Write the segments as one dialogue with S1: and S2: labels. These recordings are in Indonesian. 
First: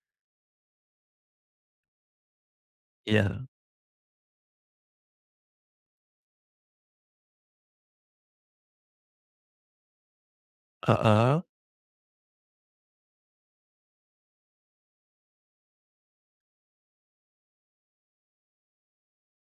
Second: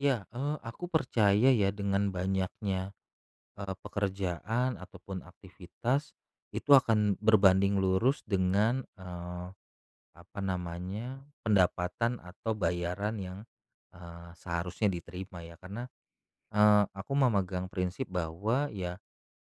S1: Ya, eee, aku percaya ya dengan banyaknya,
S2: Iya.
S1: eee, pekerjaan ataupun aktivitas itu akan berbanding lurus dengan, eee, apa namanya,
S2: Heeh.
S1: pendapatan atau bayaran yang, eee, seharusnya diterima ya. Karena, eee, aku memegang prinsip bahwa, ya,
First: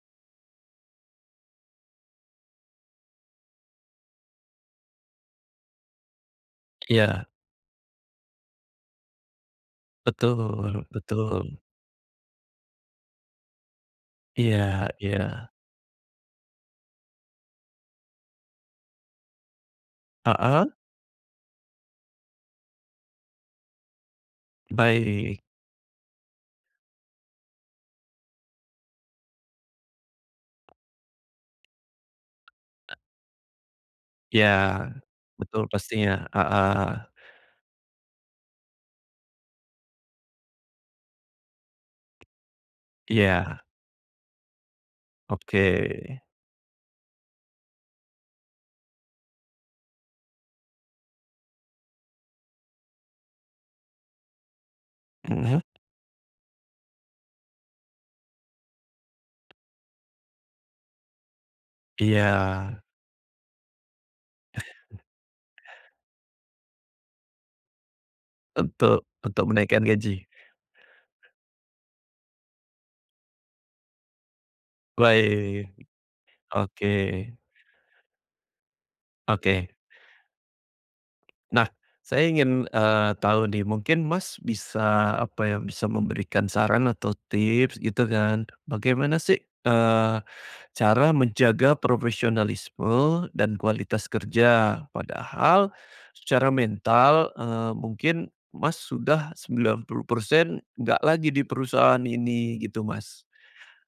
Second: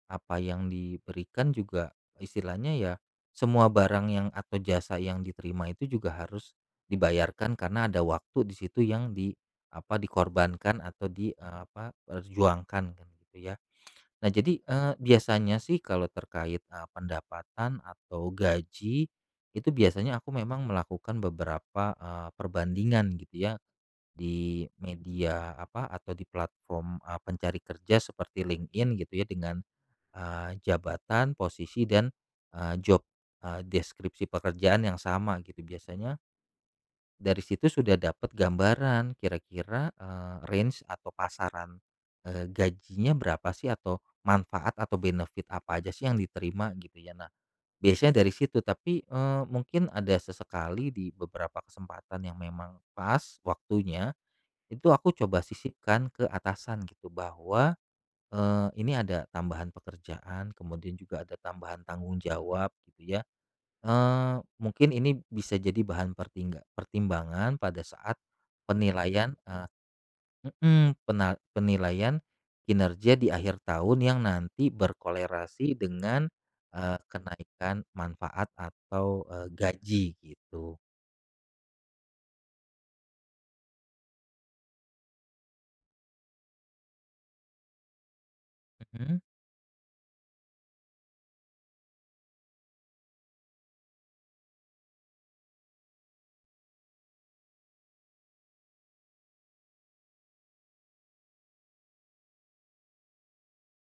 S1: apa yang diberikan juga, istilahnya ya, semua barang yang atau jasa yang diterima itu juga harus
S2: Iya.
S1: dibayarkan karena ada waktu di situ yang di apa, dikorbankan
S2: Betul
S1: atau di, e
S2: betul.
S1: apa, perjuangkan gitu ya. Nah jadi,
S2: Iya
S1: eee,
S2: iya.
S1: biasanya sih kalau terkait, eee, pendapatan atau gaji, itu biasanya aku memang
S2: Heeh.
S1: melakukan beberapa, eee, perbandingan gitu ya, di
S2: Baik.
S1: media, apa, atau di platform pencari kerja seperti LinkedIn gitu ya, dengan, eee, jabatan, posisi dan, e job, e deskripsi
S2: Iya,
S1: pekerjaan yang sama,
S2: betul
S1: gitu.
S2: pastinya,
S1: Biasanya,
S2: heeh.
S1: dari situ sudah dapet gambaran, kira-kira, eee, range atau pasaran, eee, gajinya berapa
S2: Iya.
S1: sih, atau manfaat atau benefit apa
S2: Oke.
S1: aja sih yang diterima, gitu ya. Nah, biasanya dari situ tapi, eee, mungkin ada sesekali di beberapa kesempatan yang memang pas, waktunya, itu aku coba
S2: Hmm.
S1: sisipkan ke atasan gitu bahwa, eee, ini ada tambahan pekerjaan, kemudian juga ada tambahan tanggung jawab
S2: Iya.
S1: gitu ya, eee, mungkin ini bisa jadi bahan pertingga pertimbangan pada saat
S2: Untuk
S1: penilaian,
S2: untuk
S1: eee
S2: menaikkan gaji.
S1: heeh, pena penilaian kinerja di akhir tahun yang nanti
S2: Baik,
S1: berkolerasi dengan,
S2: oke.
S1: eee, kenaikan manfaat atau, eee,
S2: Oke.
S1: gaji, gitu.
S2: Nah, saya ingin, eee, tahu nih, mungkin Mas bisa, apa ya, bisa memberikan saran atau tips gitu kan, bagaimana
S1: Mhm.
S2: sih, eee, cara menjaga profesionalisme dan kualitas kerja, padahal secara mental, eee, mungkin Mas sudah 90% nggak lagi di perusahaan ini, gitu Mas.